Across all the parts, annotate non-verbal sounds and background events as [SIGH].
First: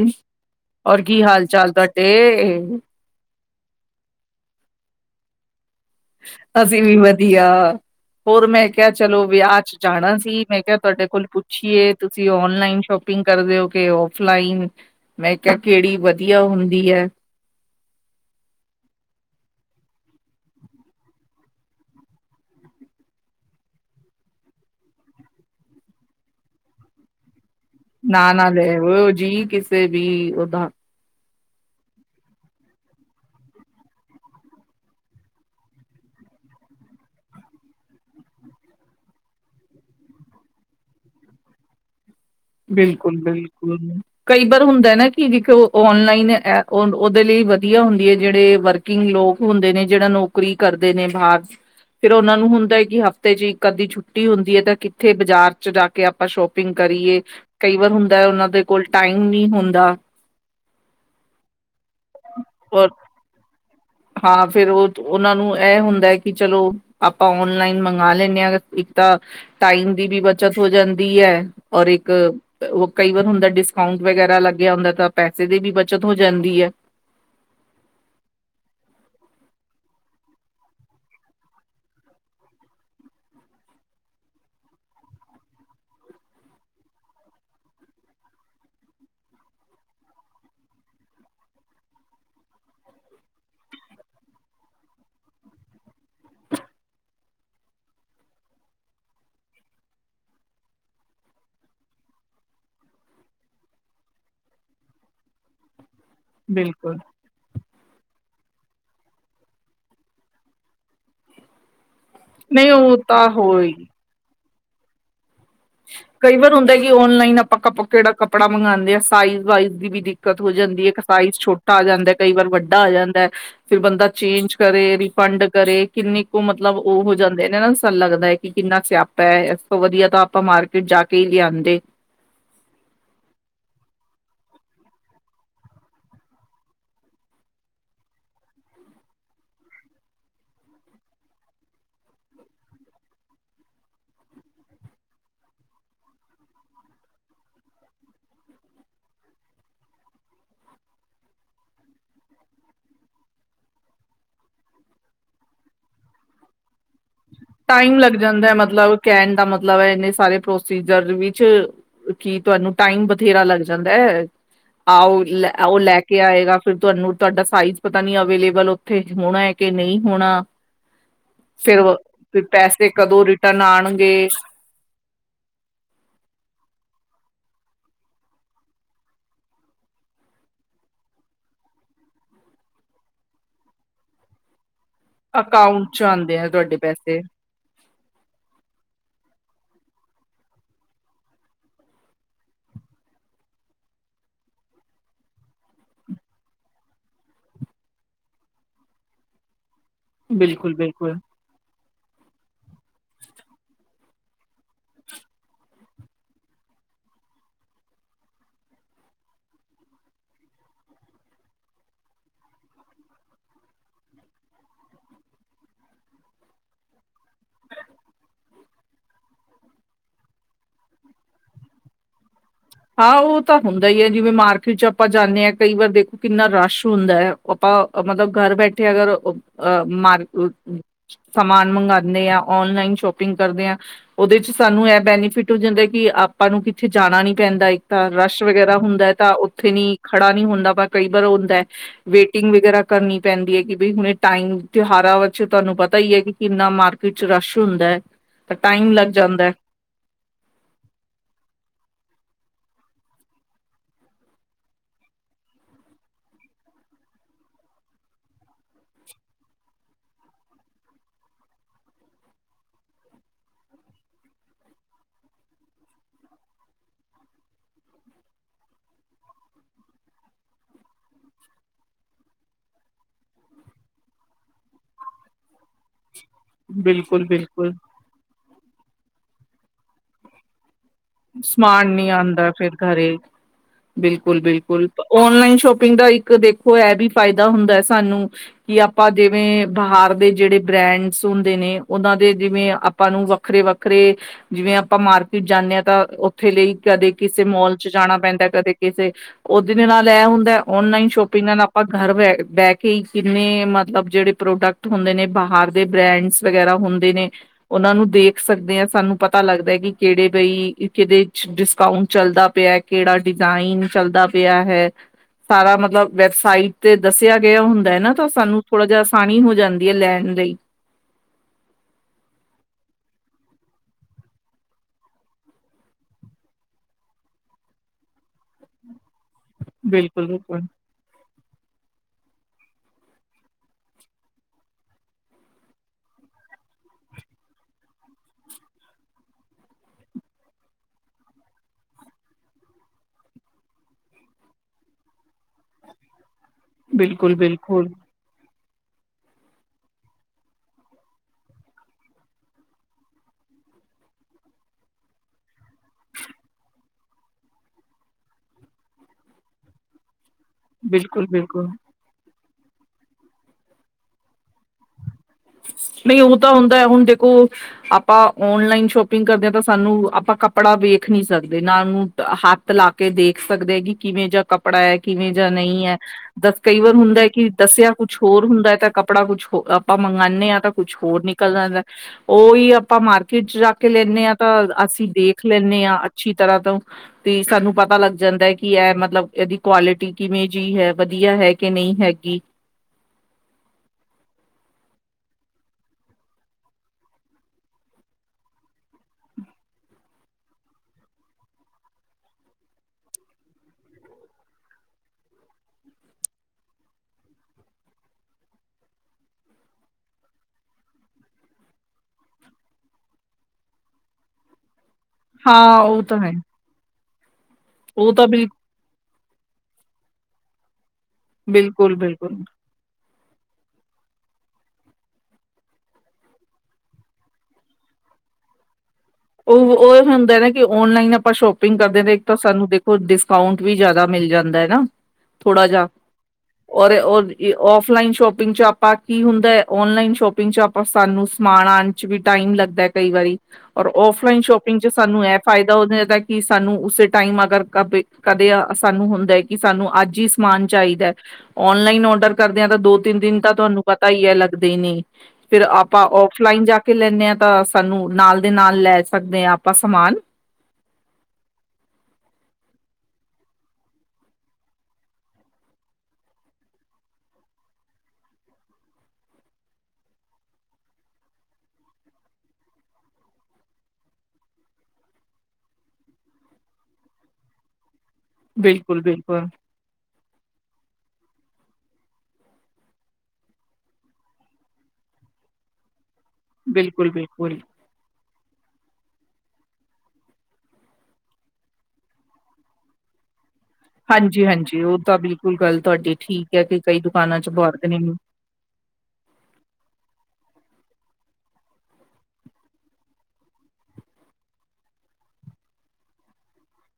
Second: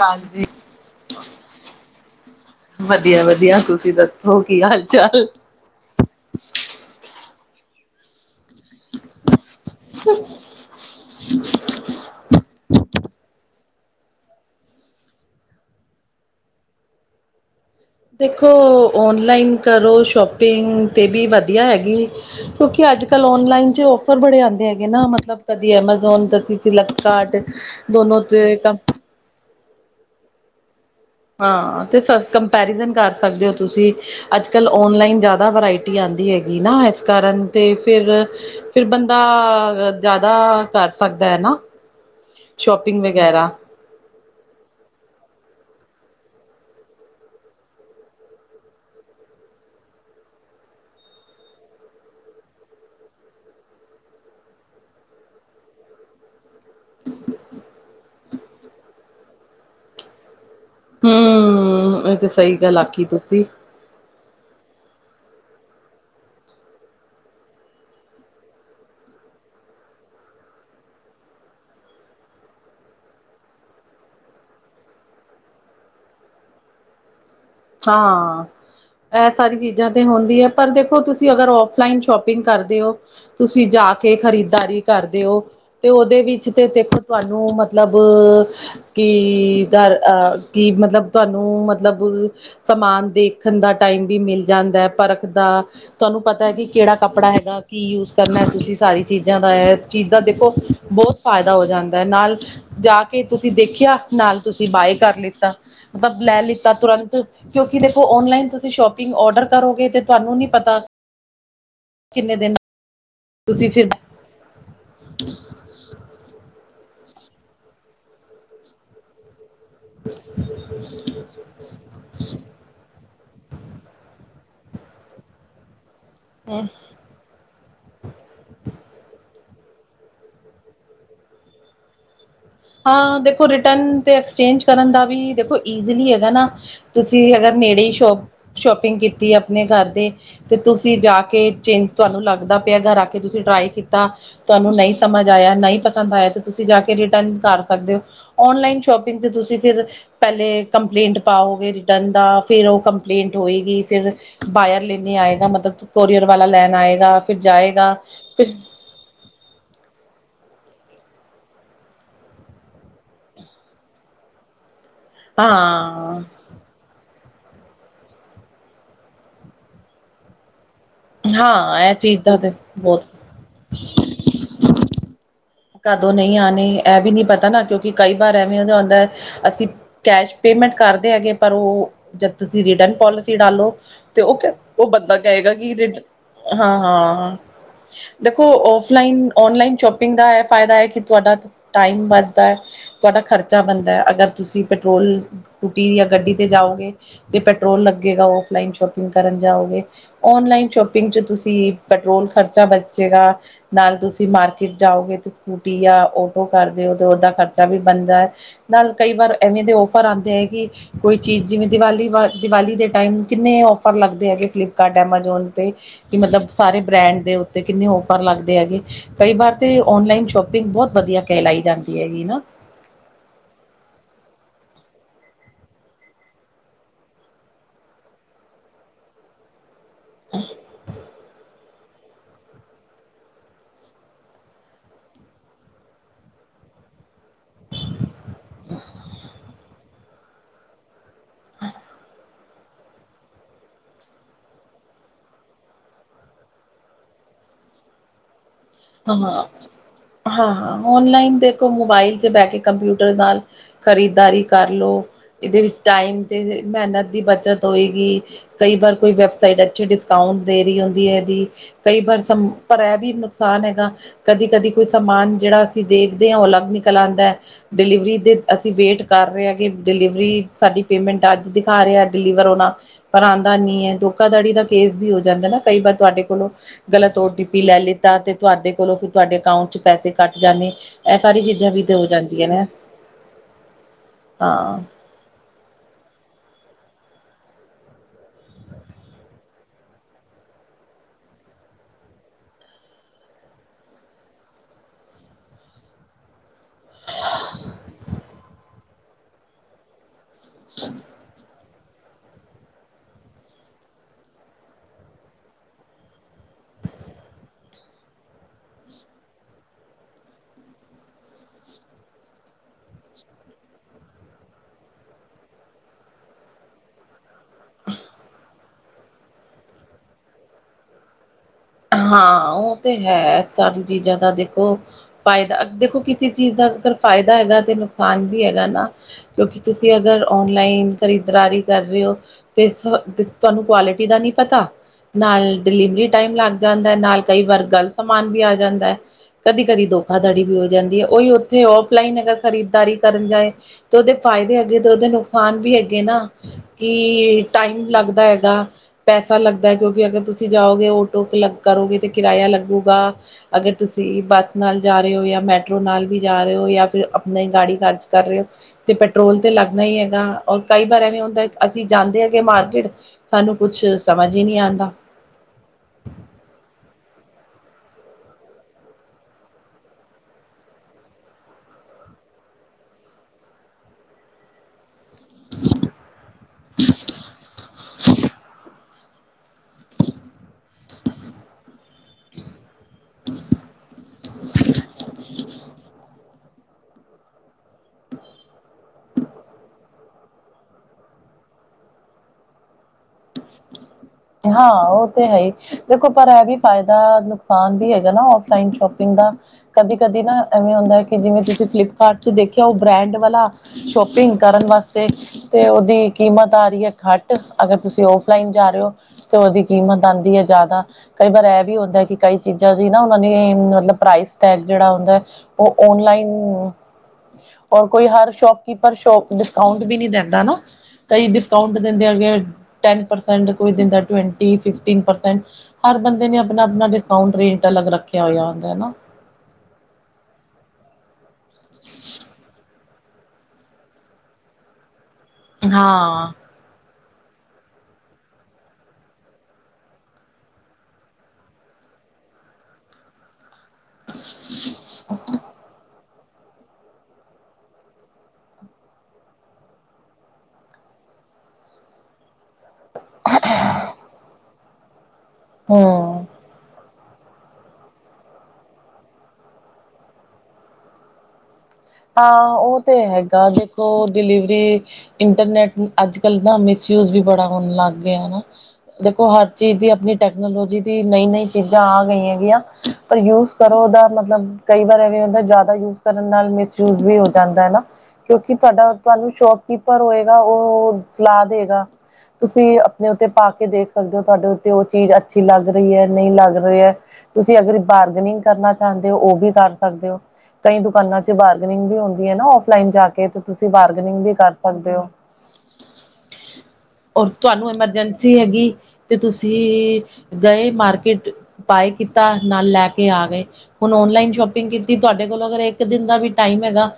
ਹਾਂਜੀ ਔਰ ਕੀ ਹਾਲ ਚਾਲ ਤੁਹਾਡੇ। ਵਧੀਆ ਵਧੀਆ ਤੁਸੀਂ ਦੱਸੋ ਕੀ ਹਾਲ ਚਾਲ। ਅਸੀਂ ਵੀ ਵਧੀਆ ਹੋਰ ਮੈਂ ਕਿਹਾ ਚਲੋ ਵਿਆਹ 'ਚ ਜਾਣਾ ਸੀ। ਮੈਂ ਕਿਹਾ ਤੁਹਾਡੇ ਕੋਲ ਪੁ ਪੁੱਛੀਏ ਤੁਸੀਂ ਓਨਲਾਈਨ ਸ਼ੋਪਿੰਗ ਕਰਦੇ ੳ ਕੇ ਔਫਲਾਈਨ। ਮੈਂ ਕਿਹਾ ਕੇੜੀ ਵਧੀਆ ਹੁੰਦੀ ੲੈ। ਦੇਖੋ ਔਨਲਾਈਨ ਕਰੋ ਸ਼ੋਪਿੰਗ ਤੇ ਵੀ ਵਧੀਆ ਹੈਗੀ। ਕਿਉਂਕਿ ਅੱਜ ਕੱਲ੍ਹ ਔਨਲਾਈਨ 'ਚ ਔਫਰ ਬੜੇ ਆਉਂਦੇ ਹੈਗੇ ਨਾ ਮਤਲਬ ਕਦੀ ਐਮਾਜ਼ੋਨ, ਕਦੀ ਫਲੀਪਕਾਰਟ ਨਾ ਨਾ ਲੋ ਹੋ ਜੀ ਕਿਸੇ ਵੀ ਉਹਦਾ। ਹਾਂ ਤੇ ਸਕੰਪੈਰੀਜ਼ਨ ਕਰ ਸਕਦੇ ੳ ਤੁਸੀਂ। ਅੱਜ ਕੱਲ੍ਹ ਔਨਲਾਈਨ ਜ਼ਿਆਦਾ ਵਰਾਇਟੀ ਆਂਦੀ ਹੈਗੀ ਨਾ, ਇਸ ਕਾਰਨ ਤੇ ਫਿਰ ਫਿਰ ਬੰਦਾ ਜ਼ਿਆਦਾ ਕਰ ਸਕਦਾ ਏ ਨਾ। ਸ਼ੋਪਿੰਗ ਬਿਲਕੁਲ ਵਗੈਰਾ ਬਿਲਕੁਲ। ਕਈ ਵਾਰ ਹੁੰਦਾ ਏ ਨਾ ਕਿ ਦੇਖੋ ਉਹ ਔਨਲਾਈਨ ੲੈ ੳ ਉਹਦੇ ਲਈ ਵਧੀਆ ਹੁੰਦੀ ਏ ਜਿਹੜੇ ਵਰਕ ਕਿੰਗ ਲੋਕ ਹੁੰਦੇ ਨੇ ਜਿਹੜਾ ਨੌਕਰੀ ਕਰਦੇ ਨੇ ਬਾਹਰ। ਫੇਰ ਉਹਨਾ ਨੂੰ ਹੁੰਦਾ ਏ, ਕਿ ਹਫ਼ਤੇ 'ਚ ਇੱਕ ਅੱਧੀ ਛੁੱਟੀ ਹੁੰਦੀ ਏ ਤਾਂ ਕਿੱਥੇ ਬਾਜ਼ਾਰ 'ਚ ਜਾ ਕੇ ਅ। ਆਪਾਂ ਸ਼ੋਪਿੰਗ ਕਰੀਏ। ਕਈ ਵਾਰ ਹੁੰਦਾ ਉਹਨਾਂ ਦੇ ਕੋਲ ਟਾਈਮ ਨਹੀਂ ਹੁੰਦਾ। ਹੂੰ! ਇਹ ਤੇ ਸਹੀ ਗੱਲ ਆਖੀ ਤੁਸੀਂ। ਹਾਂ ਫੇਰ ਉਹ ਉਹਨਾਂ ਨੂੰ ਇਹ ਹੁੰਦਾ ਏ ਕਿ ਚਲੋ। ਆਪਾਂ ਔਨਲਾਈਨ ਮੰਗਵਾ ਲੈਂਨੇ ਆਂ, ਅਗਰ ਇੱਕ ਤਾਂ ਟਾਈਮ ਦੀ ਵੀ ਬੱਚਤ ਹੋ ਜਾਂਦੀ ੲੈ। ਔਰ ਇੱਕ ਉਹ ਕਈ ਵਾਰ ਹੁੰਦਾ ਡਿਸਕਾਊਂਟ ਵਗੈਰਾ ਲੱਗਿਆ ਹੁੰਦਾ ਤਾਂ, ਪੈਸੇ ਦੀ ਵੀ ਬਚਤ ਹੋ ਜਾਂਦੀ ਏ। ਹਾਂ। ਐ ਸਾਰੀ ਚੀਜ਼ਾਂ ਤੇ ਹੁੰਦੀ ਏ। ਪਰ ਦੇਖੋ ਤੁਸੀਂ ਅਗਰ ਔਫਲਾਈਨ ਸ਼ੋਪਿੰਗ ਕਰਦੇ ਉ ਤੁਸੀਂ ਜਾ ਕੇ ਖਰੀਦਦਾਰੀ ਕਰਦੇ ਉ ਤੇ ਉਹਦੇ ਵਿੱਚ ਤੇ ਦੇਖੋ ਤੁਹਾਨੂੰ ਮਤਲਬ ਕਿ ਕਰ ਅਹ ਕਿ ਮਤਲਬ ਤੁਹਾਨੂੰ ਮਤਲਬ ਸਮਾਨ ਦੇਖਣ ਦਾ ਟਾਈਮ ਵੀ ਮਿਲ ਜਾਂਦਾ ਏ ਪਰਖਦਾ ਤੁਹਾਨੂੰ ਪਤਾ ਹੈ‌ ਕਿ ਕਿਹੜਾ ਕੱਪੜਾ ਹੈਗਾ ਕੀ ਯੂਜ ਕਰਨਾ ਤੁਸੀਂ ਸਾਰੀ ਚੀਜ਼ਾਂ ਦਾ ਇਹ ਚੀਜ਼ ਦਾ ਦੇਖੋ ਬੋਤ ਫ਼ਾਇਦਾ ਹੋ ਜਾਂਦੈ। ਨਾਲ ਜਾ ਕੇ ਤੁਸੀਂ ਦੇਖਿਆ ਨਾਲ ਤੁਸੀਂ ਬਾਏ ਕਰ ਲਿੱਤਾ। ਬਸ ਲੈ ਲਿੱਤਾ ਬਿਲਕੁਲ ਤੁਰੰਤ। ਕਿਉਂਕਿ ਦੇਖੋ ਓਨਲਾਈਨ ਤੁਸੀਂ ਸ਼ੋਪਿੰਗ ਓਡਰ ਕਰੋਗੇ ਤੇ, ਤੁਹਾਨੂੰ ਨੀ ਪਤਾ ਕਿੰਨੇ ਦਿਨ ਨਹੀਂ ਉਹ ਤਾਂ ਤੁਸੀਂ ਹੋਈ ਫਿਰ [INAUDIBLE] ਕਈ ਵਾਰ ਹੁੰਦਾ ਕਿ ਔਨਲਾਈਨ ਆਪਾਂ ਕਪ ਕਿਹੜਾ ਕੱਪੜਾ ਮੰਗਾਉਂਦੇ ਆ ਸਾਈਜ਼ ਵਾਈਜ਼ ਦੀ ਵੀ ਦਿੱਕਤ ਹੋ ਜਾਂਦੀ ਏ, ਇੱਕ ਸਾਈਜ਼ ਛੋਟਾ ਆ ਜਾਂਦੈ ਕਈ ਵਾਰ ਵੱਡਾ ਆ ਜਾਂਦੈ। ਫਿਰ ਬੰਦਾ ਚੇਂਜ ਕਰੇ ਰੀਫੰਡ ਕਰੇ ਕਿੰਨੀ ਕੁ ਮਤਲਬ ਉਹ ਹੋ ਜਾਂਦੇ ਨੇ ਸਾਨ ਲੱਗਦਾ ਏ ਕਿ ਕਿੰਨਾ ਸਿਆਪਾ ੲੈ, ਇਸ ਤੋਂ ਵਧੀਆ ਤਾਂ ਆਪਾਂ ਮਾਰਕੀਟ ਜਾ ਕੇ ਹੀ ਲਿਆਂਦੇ। ਹਾਂ ਦੇਖੋ ਰਿਟਰਨ ਤੇ ਐਕਸਚੇਂਜ ਕਰਨ ਦਾ ਵੀ ਦੇਖੋ ਈਜ਼ਲੀ ਹੈਗੈ ਨਾ। ਤੁਸੀ ਅਗਰ ਨੇੜੇ ਹੀ ਸ਼ੋਪ ਸ਼ੋਪਿੰਗ ਕੀਤੀ ਐ ਆਪਣੇ ਘਰ ਦੇ ਫੇਰ ਤੁਸੀ ਜਾ ਕੇ ਚੇਂਜ ਤੁਆਨੂੰ ਲੱਗਦਾ ਪਿਐ ਘਰ ਆ ਕੇ ਤੁਸੀ ਟ੍ਰਾਈ ਕੀਤਾ ਤੁਆਨੂੰ ਨਈ ਸਮਝ ਆਇਆ ਨਈ ਪਸੰਦ ਆਇਆ ਤੇ ਤੁਸੀ ਜਾ ਕੇ ਰਿਟਰਨ ਕਰ ਸਕਦੇ ਓ। ਓਨਲਾਈਨ ਸ਼ੋਪਿੰਗ 'ਚ ਤੁਸੀ ਫੇਰ ਪੈਲੇ ਕੰਪਲੇਂਟ ਪਾਓਗੇ ਰਿਟਰਨ ਦਾ ਫੇਰ ਓ ਕੰਪਲੇਂਟ ਹੋਏਗੀ ਫੇਰ ਬਾਇਰ ਲੇਨੇ ਆਏਗਾ ਮਤਲਬ ਤ ਕੋਰੀਅਰ ਵਾਲਾ ਲੈਣ ਆਏਗਾ। ਫਿਰ ਜਾਏਗਾ ਟਾਈਮ ਲੱਗ ਫਿਰ ਜਾਂਦੈਂ ਮਤਲਬ ਕੈਨ ਦਾ ਮਤਲਬ ਐ ਏਨੇ ਸਾਰੇ ਪ੍ਰੋਸੀਜ਼ਰ ਵਿੱਚ ਕੀ ਤੁਆਨੂੰ ਟਾਈਮ ਬਥੇਰਾ ਲੱਗ ਜਾਂਦੈ। ਆਓ ਲੈ ਓ ਲੈ ਕੇ ਹਾਂ ਆਏਗਾ ਫੇਰ ਤੁਆਨੂੰ ਤੁਆਡਾ ਸਾਈਜ਼ ਪਤਾ ਨੀ ਅਵੇਲੇਬਲ ਓਥੇ ਜ ਹੋਨਾ ਐ ਕਿ ਨਈ ਹੋਨਾ। ਹਾਂ ਐ ਚੀਜ ਫੇਰ ਪੈਸੇ ਕਦੋਂ ਰਿਟਰਨ ਆਣਗੇ ਕਦੋਂ ਨਈ ਆਨੇ ਐ ਵੀ ਨਈ ਪਤਾ ਨਾ ਕਿਉਂਕਿ ਕਈ ਬਾਰ ਐਵੇਂ ਦਾ ਹੁੰਂਦੈ, ਅਸੀ ਕੈਸ਼ ਪੇਮੈਂਟ ਕਰਦੇ ਹੈਗੇ ਪਰ ਓਹ ਜਦ ਤੁਸੀ ਰਿਟਰਨ ਪੋਲਿਸੀ ਡਾਲੋ ਤੇ ਓ ਕਹ ਓ ਬੰਦਾ ਕਹੇਗਾ ਕਿ ਅਕਾਊਂਟ ਰਿੱਟ, ਚ ਆਉਂਦੇ ਆ ਤੁਹਾਡੇ ਹਾਂ, ਪੈਸੇ ਹਾਂ। ਦੇਖੋ ਓਫਲਾਈਨ, ਓਨਲਾਈਨ ਸ਼ੋਪਿੰਗ ਦਾ ਐ ਫਾਇਦਾ ਐ ਕਿ ਤੁਆਡਾ ਟਾਈਮ ਬਚਦੈ। ਤੁਆਡਾ ਖਰਚਾ ਬਨਦੈ ਅਗਰ ਤੁਸੀ ਪੈਟਰੋਲ ਸਕੂਟੀ ਯਾਂ ਗੱਡੀ ਤੇ ਜਾਓਗੇ ਤੇ ਪੈਟਰੋਲ ਲੱਗੇਗਾ ਓਫਲਾਈਨ ਸ਼ੋਪਿੰਗ ਕਰਨ ਜਾਓਗੇ। ਓਨਲਾਈਨ ਬਿਲਕੁਲ ਬਿਲਕੁਲ ਸ਼ੋਪਿੰਗ 'ਚ ਤੁ ਤੀ ਪੈਟਰੋਲ ਖਰਚਾ ਬਚ ਜੇਗਾ। ਨਾਲ ਤੁਸੀ ਮਾਰਕੀਟ ਜਾਓਗੇ ਸਕੂਟੀ ਜਾਂ ਆਟੋ ਕਰਦੇ ਓ ਤੇ ਓਦਾ ਖਰਚਾ ਵੀ ਬਨਦੈ। ਨਾਲ ਕਈ ਵਾਰ ਐਵੇਂ ਦੇ ਓਫਰ ਆਂਦੇ ਐ ਕਿ ਕੋਈ ਚੀਜ਼ ਜਿਵੇਂ ਦੀਵਾਲੀ ਵਾ ਦੀਵਾਲੀ ਦੇ ਟਾਈਮ ਕਿੰਨੇ ਓਫਰ ਲੱਗਦੇ ਹੈਗੇ ਫਲਿੱਪਕਾਰਟ, ਐਮਾਜੋਨ ਤੇ ਕਿ ਮਤਲਬ ਸਾਰੇ ਬ੍ਰੈਂਡ ਦੇ ਉੱਤੇ ਕਿੰਨੇ ਓਫਰ ਲੱਗਦੇ ਹੈਗੇ। ਕਈ ਵਾਰ ਤੇ ਓਨਲਾਈਨ ਸ਼ੋਪਿੰਗ ਬੋਤ ਵਧੀਆ ਕੈਹਲਾਈ ਜਾਂਦੀ ਹੈਗੀ ਨਾ। ਹਾਂ ਓ ਤਾਂ ਹੁੰਦਾ ਈ ਏ ਜਿਵੇਂ ਮਾਰਕੀਟ 'ਚ ਆਪਾਂ ਜਾਂਨੇ ਐ ਕਈ ਵਾਰ ਦੇਖੋ ਕਿੰਨਾ ਰਸ਼ ਹੁੰਦੈ ਓ ਆਪਾਂ ਮਤਲਬ ਘਰ ਬੈਠੇ ਅਗਰ ਓ ਅ ਮਾਰ ਹ ਸਮਾਨ ਮੰਗਾਨੇ ਆ, ਓਨਲਾਈਨ ਸ਼ੋਪਿੰਗ ਕਰਦੇ ਆਂ ਓਦੇ 'ਚ ਸਾਨੂੰ ਐ ਬੈਨੀਫਿਟ ਹੋ ਜਾਂਦੈ ਕਿ ਆਪਾਂ ਨੂੰ ਕਿੱਥੇ ਜਾਣਾ ਨੀ ਪੈਂਦਾ ਇੱਕ ਤਾਂ, ਰਸ਼ ਵਗੈਰਾ ਹੁੰਦਾ ਐ ਤਾਂ ਓਥੇ ਨੀ ਖੜਾ ਨੀ ਹੁੰਦਾ ਵਾ ਕਈ ਬਾਰ ਹੁੰਦੈ ਵੇਟਿੰਗ ਵਗੈਰਾ ਕਰਨੀ ਪੈਂਦੀ ਏ ਕਿ ਬਈ ਹੁਨੇ ਟਾਈਮ ਤਿਉਹਾਰਾਂ ਵੱਚ ਤੁਆਨੂੰ ਪਤਾ ਈ ਏ ਕਿ ਕਿੰਨਾ ਮਾਰਕੀਟ 'ਚ ਰਸ਼ ਹੁੰਦੈ ਤਾਂ ਟਾਈਮ ਹਾਂ-ਹਾਂ, ਹਾਂ-ਹਾਂ ਓਨਲਾਈਨ ਦੇਖੋ ਮੋਬਾਈਲ 'ਚ ਬੈਅ ਕੇ ਕੰਪਿਊਟਰ ਨਾਲ ਖਰੀਦਾਰੀ ਕਰ ਲੋ। ਇਦੇ ਵਿੱਚ ਟਾਈਮ ਤੇ ਮਿਹਨਤ ਦੀ ਬਚਤ ਹੋਏਗੀ। ਕਈ ਬਾਰ ਕੋਈ ਵੈਬਸਾਈਟ ਅਛੀ ਡਿਸਕਾਊਂਟ ਦੇ ਰਈ ਹੁੰਦੀ ਏ ਏਦੀ। ਕਈ ਬਾਰ ਸਮ ਪਰ ਐ ਬੀ ਨੁਕਸਾਨ ਹੈਗਾ। ਕਦੀ-ਕਦੀ ਕੋਈ ਸਮਾਨ ਜੇੜਾ ਅਸੀ ਦੇਖਦੇ ਆਂ ਓ ਅਲੱਗ ਨਿਕਲ ਆਂਦੈ ਡਿਲੀਵਰੀ ਦੇ ਅਸੀ ਵੇਟ ਕਰ ਰਏ ਹੈਗੇ ਡਿਲੀਵਰੀ ਸਾਡੀ ਪੇਮੈਂਟ ਆੱਜ ਦਿਖਾ ਰਿਐ ਡਿਲੀਵਰ ਹੋਨਾ ਪਰ ਆਂਦਾ ਨੀ ਐ। ਧੋਕਾਦੜੀ ਦਾ ਕੇਸ ਵੀ ਹੋ ਜਾਂਦੈ ਨਾ ਕਈ ਬਾਰ, ਤੁਆਡੇ ਕੋਲੋਂ ਗਲਤ ਬਿਲਕੁਲ ਔ ਟੀ ਪੀ ਬਿਲਕੁਲ ਲੈ ਲਿੱ ਤਾ ਤੇ ਤੁਆਡੇ ਕੋਲੋਂ ਤੁਆਡੇ ਅਕਾਊਂਟ 'ਚ ਪੈਸੇ ਕੱਟ ਜਾਨੇ ਸਮਾਨ ਨੀ ਆਂਦਾ ਫੇਰ ਘਰੇ ਬਿਲਕੁਲ, ਹਾਂ ਬਿਲਕੁਲ। ਓਨਲਾਈਨ ਸ਼ੋਪਿੰਗ ਦਾ ਇੱਕ ਦੇਖੋ ਐ ਬੀ ਫਾਇਦਾ ਹੁੰਦੈ ਸਾਨੂੰ ਕਿ ਆਪਾਂ ਜਿਵੇਂ ਬਹਾਰ ਦੇ ਜੜੇ ਬ੍ਰੈਡਸ ਹੁੰਦੇ ਨੇ ਓਨਾਂ ਦੇ ਜਿਵੇਂ ਆਪਾਂ ਨੂੰ ਵੱਖਰੇ-ਵੱਖਰੇ ਜਿਵੇਂ ਆਪਾਂ ਮਾਰਕੀਟ ਜਾਂਨੇ ਆਂ ਤਾਂ ਓਥੇ ਲਈ ਕਦੇ ਕਿਸੇ ਮੌਲ 'ਚ ਜਾਨਾ ਪੈਂਦੈ, ਕਦੇ ਕਿਸੇ। ਓ ਦਿਨੇ ਨਾਲ ਐ ਹੁੰ ਦੈ ਓਨਲਾਈਨ ਸ਼ੋਪਿੰਗ ਐ ਨਾ ਆਪਾਂ ਘਰ ਬ ਬਹਿ ਕੇ ਹੀ ਕਿੰਨੇ ਮਤਲਬ ਜਿਹੜੇ ਪ੍ਰੋਡਕਟ ਹੁੰਦੇ ਨੇ ਬਾਹਰ ਦੇ ਬ੍ਰੈਂਡਸ ਵਗੈਰਾ ਹੁੰਦੇ ਨੇ ਉਹਨਾਂ ਨੂੰ ਦੇਖ ਸਕਦੇ ਹਾ ਸਾਨੂੰ ਪਤਾ ਲੱਗਦਾ ਕਿ ਕਿਹੜੇ ਬਈ ਵੀ ਕਿਹਦੇ 'ਚ ਡਿਸਕਾਊਂਟ ਚਲਦਾ ਪਿਆ, ਕਿਹੜਾ ਡਿਜ਼ਾਇਨ ਚਲਦਾ ਪਿਆ ਹੈ। ਸਾਰਾ ਮਤਲਬ ਵੈਬਸਾਈਟ ਤੇ ਦੱਸਿਆ ਗਿਆ ਹੁੰਦਾ ਹੈ ਨਾ, ਤਾਂ ਸਾਨੂੰ ਥੋੜਾ ਜਿਆ ਆਸਾਨੀ ਹੋ ਜਾਂਦੀ ਹੈ ਲੈਣ ਲਈ। ਹਾਂ ਉਹ ਤੇ ਹੈ, ਸਾਰੀ ਚੀਜ਼ਾਂ ਦਾ ਦੇਖੋ ਫਾਇਦਾ ਦੇਖੋ ਕਿਸੀ ਚੀਜ਼ ਦਾ ਅਗਰ ਫਾਇਦਾ ਹੈਗਾ ਤੇ ਨੁਕਸਾਨ ਵੀ ਹੈਗਾ ਨਾ। ਕਿਉਂਕਿ ਤੁਸੀਂ ਅਗਰ ਬਿਲਕੁਲ ਬਿਲਕੁਲ ਔਨਲਾਈਨ ਖਰੀਦਾਰੀ ਕਰ ਰਹੇ ਹੋ ਤੇ ਤੁਹਾਨੂੰ ਕੁਆਲਿਟੀ ਦਾ ਨੀ ਪਤਾ। ਨਾਲ ਡਿਲੀਵਰੀ ਟਾਈਮ ਲੱਗ ਜਾਂਦਾ ਹੈ, ਨਾਲ ਕਈ ਵਾਰ ਗ਼ਲਤ ਸਮਾਨ ਵੀ ਆ ਜਾਂਦਾ ਹੈ। ਕਦੀ, ਕਦੀ ਧੋਖਾਧੜੀ ਵੀ ਹੋ ਜਾਂਦੀ ਹੈ, ਉਹੀ ਉੱਥੇ ਔਫਲਾਈਨ ਅਗਰ ਖਰੀਦਦਾਰੀ ਕਰਨ ਜਾਏ। ਤੇ ਉਹਦੇ ਫਾਇਦੇ ਹੈਗੇ ਤੇ ਉਹਦੇ ਨੁਕਸਾਨ ਵੀ ਹੈਗੇ ਨਾ। ਬਿਲਕੁਲ ਕਿ ਟਾਈਮ ਬਿਲਕੁਲ ਲੱਗਦਾ ਹੈਗਾ, ਪੈਸਾ ਲੱਗਦਾ, ਕਿਉਂਕਿ ਅਗਰ ਤੁਸੀਂ ਜਾਉਗੇ ਓਟੋ ਅਲੱਗ ਕਰੋਗੇ ਤੇ ਕਿਰਾਇਆ ਲੱਗੂਗਾ। ਅਗਰ ਤੁਸੀਂ ਬੱਸ ਨਾਲ ਜਾ ਰਹੇ ਹੋ ਜਾਂ ਮੈਟਰੋ ਨਾਲ ਵੀ ਜਾ ਰਹੇ ਹੋ ਜਾਂ ਫਿਰ ਆਪਣੇ ਗਾੜੀ ਖਰਚ ਕਰ ਰਹੇ ਹੋ ਤੇ ਪੈਟਰੋਲ ਤੇ ਲੱਗਣਾ ਹੀ ਹੈਗਾ। ਔਰ ਕਈ ਵਾਰ ਐਵੇਂ ਬਿਲਕੁਲ ਹੁੰਦਾ ਬਿਲਕੁਲ ਅਸੀਂ ਜਾਂਦੇ ਹੈਗੇ ਮਾਰਕੀਟ ਸਾਨੂੰ ਕੁਛ ਸਮਝ ਹੀ ਨਹੀਂ ਆਂਦਾ। ਨਹੀਂ ਉਹ ਤਾਂ ਹੁੰਦਾ ਹੈ ਹੁਣ ਦੇਖੋ ਆਪਾਂ ਓਨਲਾਈਨ ਸ਼ੋਪਿੰਗ ਕਰਦੇ ਹਾਂ ਤਾਂ ਸਾਨੂੰ ਆਪਾਂ ਕੱਪੜਾ ਵੇਖ ਨੀ ਸਕਦੇ ਨਾਲ ਨੂੰ ਅਹਾ। ਹਾਥ ਲਾ ਕੇ ਦੇਖ ਸਕਦੇ ਏ, ਕਿ ਕਿਵੇਂ ਜਾ ਕੱਪੜਾ ਹੈ, ਕਿਵੇਂ ਜਾ ਨਹੀਂ ਹੈ। ਦਸ ਕਈ ਵਾਰ ਹੁੰਦਾ ਕਿ ਦੱਸਿਆ ਕੁਛ ਹੋਰ ਹੁੰਦਾ ਹੈ, ਤਾਂ ਕੱਪੜਾ ਕੁਛ ਹੋਰ ਆਪਾਂ ਮੰਗਵਾਉਂਦੇ ਹਾਂ ਤਾਂ ਕੁਛ ਹੋਰ ਨਿਕਲ ਜਾਂਦਾ ਉਹੀ ਆਪਾਂ ਮਾਰਕੀਟ 'ਚ ਜਾ ਕੇ ਲੈਣੇ ਹਾਂ ਤਾਂ ਅਸੀਂ ਦੇਖ ਲੈਣੇ ਹਾਂ ਅੱਛੀ ਤਰ੍ਹਾਂ ਤੋਂ ਵੀ ਸਾਨੂੰ ਪਤਾ ਲੱਗ ਜਾਂਦਾ ਹੈ, ਕਿ ਇਹ ਮਤਲਬ ਇਹਦੀ ਕੁਆਲਿਟੀ ਕਿਵੇਂ ਜਿਹੀ ਹੈ, ਵਧੀਆ ਹੈ ਕਿ ਨਹੀਂ ਹੈਗੀ। [INAUDIBLE] ਹਾਂ! ਉਹ ਤੇ ਹੈ ਹੀ, ਦੇਖੋ ਪਰ ਇਹ ਵੀ ਫਾਇਦਾ ਨੁਕਸਾਨ ਵੀ ਹੈਗਾ ਨਾ ਔਫਲਾਈਨ ਸ਼ੋਪਿੰਗ ਦਾ ਕਦੀ, ਕਦੀ ਨਾ ਐਵੇਂ ਹੁੰਦਾ ਕਿ ਜਿਵੇਂ ਤੁਸੀਂ ਫਲਿੱਪਕਾਰਟ 'ਚ ਦੇਖਿਆ ਉਹ ਬ੍ਰੈਂਡ ਵਾਲਾ ਸ਼ੋਪਿੰਗ ਕਰਨ ਵਾਸਤੇ ਤੇ ਉਹਦੀ ਕੀਮਤ ਆ ਰਹੀ ਹੈ ਘੱਟ ਅਗਰ ਤੁਸੀਂ ਔਫਲਾਈਨ ਜਾ ਰਹੇ ਹੋ ਤੋਂ ਉਹਦੀ ਕੀਮਤ ਆਉਂਦੀ ਹੈ ਜ਼ਿਆਦਾ ਕਈ ਵਾਰ ਇਹ ਵੀ ਹੁੰਦਾ ਕਿ ਕਈ ਚੀਜ਼ਾਂ ਦੀ ਨਾ ਉਹਨਾਂ ਨੇ ਮਤਲਬ ਪ੍ਰਾਈਸ ਟੈਕ ਜਿਹੜਾ ਹੁੰਦਾ ਏ ਉਹ ਹਾਂ ਤਾਂ ਹੈ ਔਨਲਾਈਨ। ਔਰ ਕੋਈ ਉਹ ਤਾਂ ਹਰ ਬਿਲ ਸ਼ੋਪਕੀਪਰ ਸੋਂਪ ਡਿਸਕਾਊਂਟ ਵੀ ਨੀ ਦਿੰਦਾ ਨਾ। ਕਈ ਡਿਸਕਾਊਂਟ ਬਿਲਕੁਲ ਦਿੰਦੇ ਹੈਗੇ ਬਿਲਕੁਲ ਟੈਨ ਪਰਸੈਂਟ, ਕੋਈ ਦਿੰਦਾ ਟਵੈਂਟੀ- ਫਿਫਟੀਨ ਪਰਸੈਂਟ ਹਰ ਬੰਦੇ ਨੇ ਅਪਣਾ- ਅਪਣਾ ਡਿਸਕਾਊਟ ਰੇਟ ਅਲੱਗ ਰੱਖਿਆ ਹੋਇਆ ਹੁੰਦਾ ਹੈ ਨਾ। ਉਹ- ਉਹ ਹੁੰਦਾ ਨਾ ਕਿ ਔਨਲਾਈਨ ਆਪਾਂ ਸ਼ੋਪਿੰਗ ਕਰਦੇ ਰਹੇ ਇੱਕ ਤਾਂ ਸਾਨੂੰ ਦੇਖੋ ਡਿਸਕਾਊਂਟ ਵੀ ਜਿਆਦਾ ਮਿਲ ਜਾਂਦਾ ਹੈ ਨਾ ਥੋੜਾ ਜਾ ਹਾਂ ਔਰ ਔਫਲਾਈਨ ਸ਼ੋਪਿੰਗ 'ਚ ਆਪਾਂ ਕੀ ਹੁੰਦਾ ਹੈ ਔਨਲਾਈਨ ਸ਼ੋਪਿੰਗ 'ਚ ਆ ਪਰ ਸਾਨੂੰ ਸਮਾਨ ਆਉਣ 'ਚ ਵੀ ਟਾਈਮ ਲੱਗਦਾ ਕਈ ਵਾਰੀ ਔਰ ਉਫਲਾਈਨ ਸ਼ੋਪਿੰਗ 'ਚ ਸਾਨੂੰ ਇਹ ਫਾਇ ਦਾ ਹੋ ਜਾਂਦਾ ਕਿ ਸਾਨੂੰ ਉਸੇ ਟਾਈਮ ਅਗਰ ਕਦੇ ਸਾਨੂੰ ਹੁੰਦਾ ਹੈ ਕਿ ਸਾਨੂੰ ਅੱਜ ਹੀ ਸਮਾਨ ਚਾਹੀਦਾ ਏ ਔਨਲਾਈਨ ਔਡਰ ਕਰਦੇ ਹਾਂ ਤਾਂ ਦੋ- ਤਿੰਨ ਦਿਨ ਤਾਂ ਤੁਹਾਨੂੰ ਪਤਾ ਹੀ ਏ ਲੱਗਦਾ ਹੀ ਨੇ ਫੇਰ ਆਪਾਂ ਹਮ ਓਫਲਾਈਨ ਜਾ ਕੇ ਲੈਣੇ ਹਾਂ ਤਾਂ ਸਾਨੂੰ ਨਾਲ ਦੇ ਨਾਲ ਲੈ ਸਕਦੇ ਹਾਂ ਆਪਾਂ ਸਮਾਨ ਹਾਂ ਉਹ ਤੇ ਹੈਗਾ ਦੇਖੋ ਡਲੀਵਰੀ ਇੰਟਰਨੈਟ ਅੱਜ- ਕੱਲ ਨਾ ਮਿਸਯੂਜ ਵੀ ਬੜਾ ਹੋਣ ਲੱਗ ਗਿਆ ਹੈ ਨਾ। ਦੇਖੋ ਹਰ ਚੀਜ਼ ਦੀ ਆਪਣੀ ਟੈਕਨੋਲੋਜੀ ਦੀ ਨਈ, ਨਈਂ ਚੀਜ਼ਾਂ ਆ ਗਈਆਂ ਹੈਗੀਆਂ। ਪਰ ਯੂਜ ਕਰੋ ਉਹਦਾ ਮਤਲਬ ਕਈ ਵਾਰ ਐਵੇਂ ਹੁੰਦਾ ਜ਼ਿਆਦਾ ਯੂਜ ਕਰਨ ਨਾਲ ਮਿ ਯੂਜ ਵੀ ਹੋ ਜਾਂਦਾ ਹੈ ਨਾ ਕਿਉਂਕਿ ਤੁਹਾਡਾ ਬਿਲਕੁਲ, ਤੁਹਾਨੂੰ ਬਿਲਕੁਲ, ਸ਼ੋਪ ਕਿਪਰ ਹੋਏਗਾ, ਉਹ ਚਲਾ ਦੇਗਾ। ਤੁਸੀਂ ਆਪਣੇ ਉੱਤੇ ਪਾ ਕੇ ਦੇਖ ਸਕਦੇ ਹੋ ਤੁਹਾਡੇ ਉੱਤੇ ਉਹ ਚੀਜ਼ ਅੱਛੀ ਲੱਗ ਰਹੀ ਹੈ, ਨਹੀਂ ਲੱਗ ਰਹੇ ਹੈ ਬਿਲਕੁਲ, ਤੁਸੀਂ ਬਿਲਕੁਲ। ਅਗਰ ਬਾਰਗਨਿੰਗ ਕਰਨਾ ਚਾਹੁੰਦੇ ਹੋ ਉਹ ਵੀ ਕਰ ਸਕਦੇ ਹੋ ਕਈ ਦੁਕਾਨਾਂ ਚ ਬਾਰ ਗਨਿੰਗ ਵੀ ਹੁੰਦੀ ਹ ਨਾ ਆਫਲਾਈਨ ਜਾ ਕੇ ਤੁਸੀਂ ਬਾਰਗਨਿੰਗ ਵੀ ਹਾਂਜੀ, ਕਰ ਹਾਂਜੀ ਸਕਦੇ ਉਹ ਹੋ ਤਾਂ ਬਿਲਕੁਲ ਗੱਲ ਤੁਹਾਡੀ ਠੀਕ ਹੈ ਕਿ ਕਈ ਦੁਕਾਨਾਂ 'ਚ ਤੁਹਾਨੂੰ ਬੋਰਡ ਨੇ ਐਮਰਜੈਂਸੀ ਹੈਗੀ, ਤੇ ਤੁਸੀਂ ਗਏ ਮਾਰਕੀਟ ਬਾਏ ਕੀਤਾ ਨਾਲ ਲੈ ਕੇ ਆ ਗਏ ਹੁਣ ਔਨਲਾਈਨ ਸ਼ੋਪਿੰਗ ਕੀਤੀ ਤੁਹਾਡੇ ਕੋਲੋਂ ਅਗਰ ਇੱਕ ਦਿਨ ਦਾ ਵੀ ਟਾਈਮ ਹੈਗਾ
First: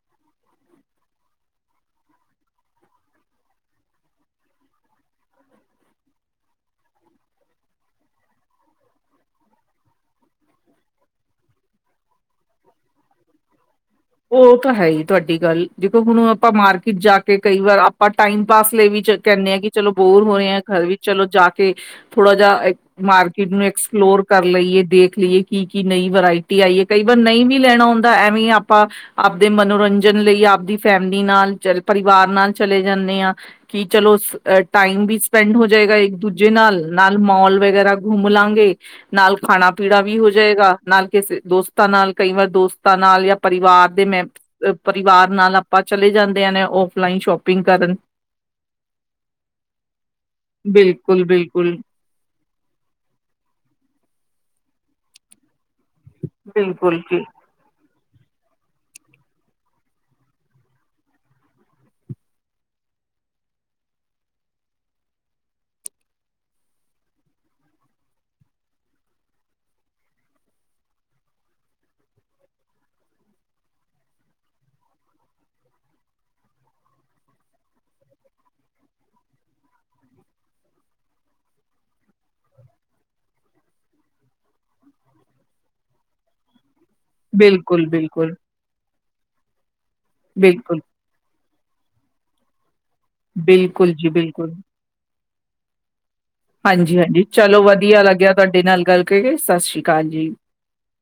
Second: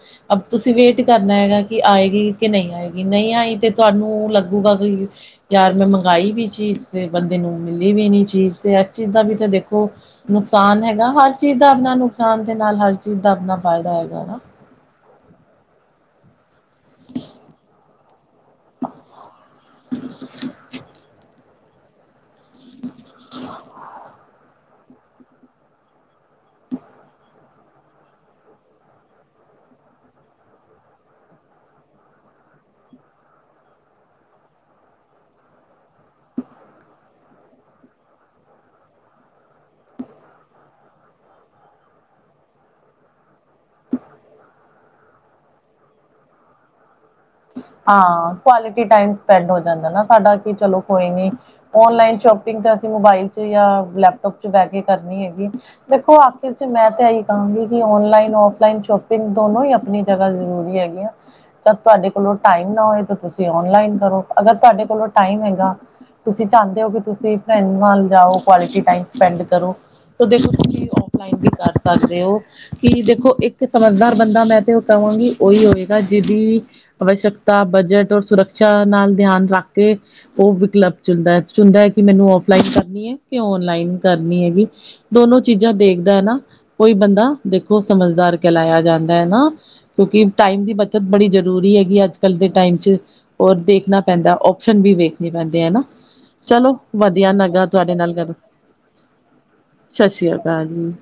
ਤੁਸੀਂ ਵੇਟ ਕਰਨਾ ਹੈਗਾ, ਕਿ ਆਏਗੀ ਕਿ ਨਹੀਂ ਆਏਗੀ ਨਹੀਂ ਆਈ ਤੇ ਤੁਹਾਨੂੰ ਲੱਗੂਗਾ ਕਿ ਯਾਰ ਮੈਂ ਮੰਗਾਈ, ਵੀ ਚੀਜ਼ ਅਤੇ ਬੰਦੇ ਨੂੰ ਮਿਲੀ ਵੀ ਨਹੀਂ, ਚੀਜ਼ ਅਤੇ ਇਸ ਚੀਜ਼ ਦਾ ਵੀ ਤਾਂ ਦੇਖੋ ਨੁਕਸਾਨ ਹੈਗਾ। ਹਰ ਚੀਜ਼ ਦਾ ਆਪਣਾ ਨੁਕਸਾਨ ਦੇ ਨਾਲ ਹਰ ਚੀਜ਼ ਦਾ ਆਪਣਾ ਫਾਇਦਾ ਹੈਗਾ ਨਾ ਉਹ ਤਾਂ ਹੈ ਹੀ ਤੁਹਾਡੀ ਗੱਲ, ਦੇਖੋ ਹੁਣ ਆਪਾਂ, ਮਾਰਕੀਟ ਜਾ ਕੇ ਕਈਵਾਰ ਆਪਾਂ ਟਾਈਮ ਪਾਸ ਲਈ ਵੀ ਕਹਿੰਦੇ ਆਾਂ, ਕਿ ਚਲੋ ਬੋਰ ਹੋ ਰਹੇ ਆ ਘਰ ਵਿੱਚ ਚਲੋ ਜਾ ਕੇ ਥੋੜਾ, ਜਾ ਮਾਰਕੀਟ ਨੂੰ ਐਕਸਪਲੋਰ ਕਰ ਲਈਏ, ਦੇਖ ਲਈਏ ਕੀ ਕੀ ਨਵੀਂ ਵਰਾਇਟੀ ਆਈ ਏ ਕਈ ਵਾਰ ਨਈ ਵੀ ਲੈਣਾ ਹੁੰਦਾ ਐਵੇਂ ਆਪਾਂ ਆਪਦੇ ਮਨੋਰੰਜਨ ਲਈ, ਆਪਦੀ ਫੈਮਿਲੀ ਨਾਲ ਚਲ ਪਰਿਵਾਰ ਨਾਲ ਚਲੇ ਜਾਂਦੇ ਹਾਂ। ਕਿ ਚਲੋ ਟਾਈਮ ਵੀ ਸਪੈਂਡ ਹੋ ਜਾਏਗਾ ਇੱਕ ਦੂਜੇ ਨਾਲ, ਮੋਲ ਵਗੈਰਾ ਘੁੰਮ ਲਾਂਗੇ। ਨਾਲ ਖਾਣਾ ਪੀਣਾ ਵੀ ਹੋ ਜਾਏਗਾ, ਨਾਲ ਕਈ ਵਾਰ ਦੋਸਤਾਂ ਨਾਲ ਜਾਂ ਪਰਿਵਾਰ ਦੇ ਮੈਮ ਪਰਿਵਾਰ ਨਾਲ ਆਪਾਂ, ਚਲੇ ਜਾਂਦੇ ਆ ਨੇ ਔਫਲਾਈਨ ਸ਼ੋਪ ਹਾਂ ਕੁਆਲਿਟੀ ਟਾਈਮ ਸਪੈਂਡ ਹੋ ਜਾਂਦਾ ਨਾ ਸਾਡਾ, ਕਿ ਚਲੋ ਕੋਈ ਬਿਲਕੁਲ ਨੀ ਬਿਲਕੁਲ ਓਨਲਾਈਨ ਸ਼ੋਪਗ ਅਸੀਂ, ਮੋਬਾਈਲ ਚ ਜਾਂ ਲੈਪਟਾਪ ਚ ਬਹਿ ਕੇ ਕਰਨੀ ਹੈਗੀ। ਵੇਖੋ ਆਖਿਰ ਚ ਮੈਂ ਬਿਲਕੁਲ ਤੇ ਜੀ ਇਹੀ ਕਹਾਂਗੀ ਔਨਲਾਈਨ, ਔਫਲਾਈਨ ਸ਼ੋਪਿੰਗ ਦੋਨੋ ਹੀ ਆਪਣੀ ਜਗ੍ਹਾ ਜ਼ਰੂਰੀ ਹੈਗੀੀਆਂ ਤਾਂ ਤੁਹਾਡੇ ਕੋਲੋਂ ਟਾਈਮ ਨਾ ਹੋਏ ਤਾਂ ਤੁਸੀਂ ਔਨਲਾਈਨ ਕਰੋ, ਅਗਰ ਤੁਹਾਡੇ ਕੋਲੋਂ ਟਾਈਮ ਹੈਗਾ ਤੁਸੀਂ ਚਾਹੁੰਦੇ ਹੋ ਕਿ ਤੁਸੀਂ ਫਰਡ ਨਾਲ ਜਾਓ, ਕੁਆਲਿਟੀ ਟੈਮ ਸਪੈਂਡ ਕਰੋ। ਦੇਖੋ ਤੁਸੀਂ ਓਫਲਾਈਨ ਵੀ ਕਰ ਸਕਦੇ ਹੋ। ਕਿ ਦੇਖੋ ਇੱਕ ਸਮਝਦਾਰ ਬੰਦਾ ਮੈਂ ਤੇ, ਉਹ ਕਹਾਂਗੀ ਉਹੀ ਹੋਏਗਾ ਜਿਹਦੀ ਅਵਸ਼ਕਤਾ, ਬਜਟ ਔਰ ਸੁਰੱਖਿਆ ਨਾਲ ਧਿਆਨ ਰੱਖ ਕੇ ਉਹ ਵਿਕ ਕਲੱਬ ਚ ਚੁੰਦਾ ਚੁੰਦਾ ਹੈ ਕਿ ਮੈਨੂੰ ਫਲਾਈਨ ਕਰਨੀ ਹੈ, ਕਿ ਓਨਲਾਈਨ ਕਰਨੀ ਹੈਗੀ। ਦੋਨੋ ਚੀਜ਼ਾਂ ਦੇਖਦਾ ਹੈ ਨਾ ਕੋਈ ਬੰਦਾ ਦੇਖੋ ਬਿਲਕੁਲ ਬਿਲਕੁਲ ਸਮਝਦਾਰ ਕਹਿਲਾਇਆ ਜਾਂਦਾ ਹੈ ਨਾ ਕਿਉਂਕਿ ਟਾਈਮ ਦੀ ਬਿਲਕੁਲ ਬੱਚਤ ਬੜੀ ਜ਼ਰੂਰੀ ਹੈਗੀ, ਅੱਜ ਕੱਲ ਦੇ ਟਾਈਮ ਚ ਰ ਬਿਲਕੁਲ ਦੇਖਣਾ ਜੀ ਪੈਂਦਾ ਬਿਲਕੁਲ ਵੀ ਵੇਖਣੇ ਪੈਂਦੇ ਆ ਨਾ ਚਲੋ ਹਾਂਜੀ ਹਾਂਜੀ ਵਧੀਆ ਚਲੋ ਲੱਗਾ, ਤੁਹਾਡੇ ਵਧੀਆ ਨਾਲ ਲੱਗਿਆ ਗੱਲ ਤੁਹਾਡੇ ਨਾਲ ਗੱਲ ਕਰਕੇ ਸਤਿ ਸ੍ਰੀ ਅਕਾਲ ਸਤਿ ਜੀ ਸ੍ਰੀ ਅਕਾਲ ਜੀ।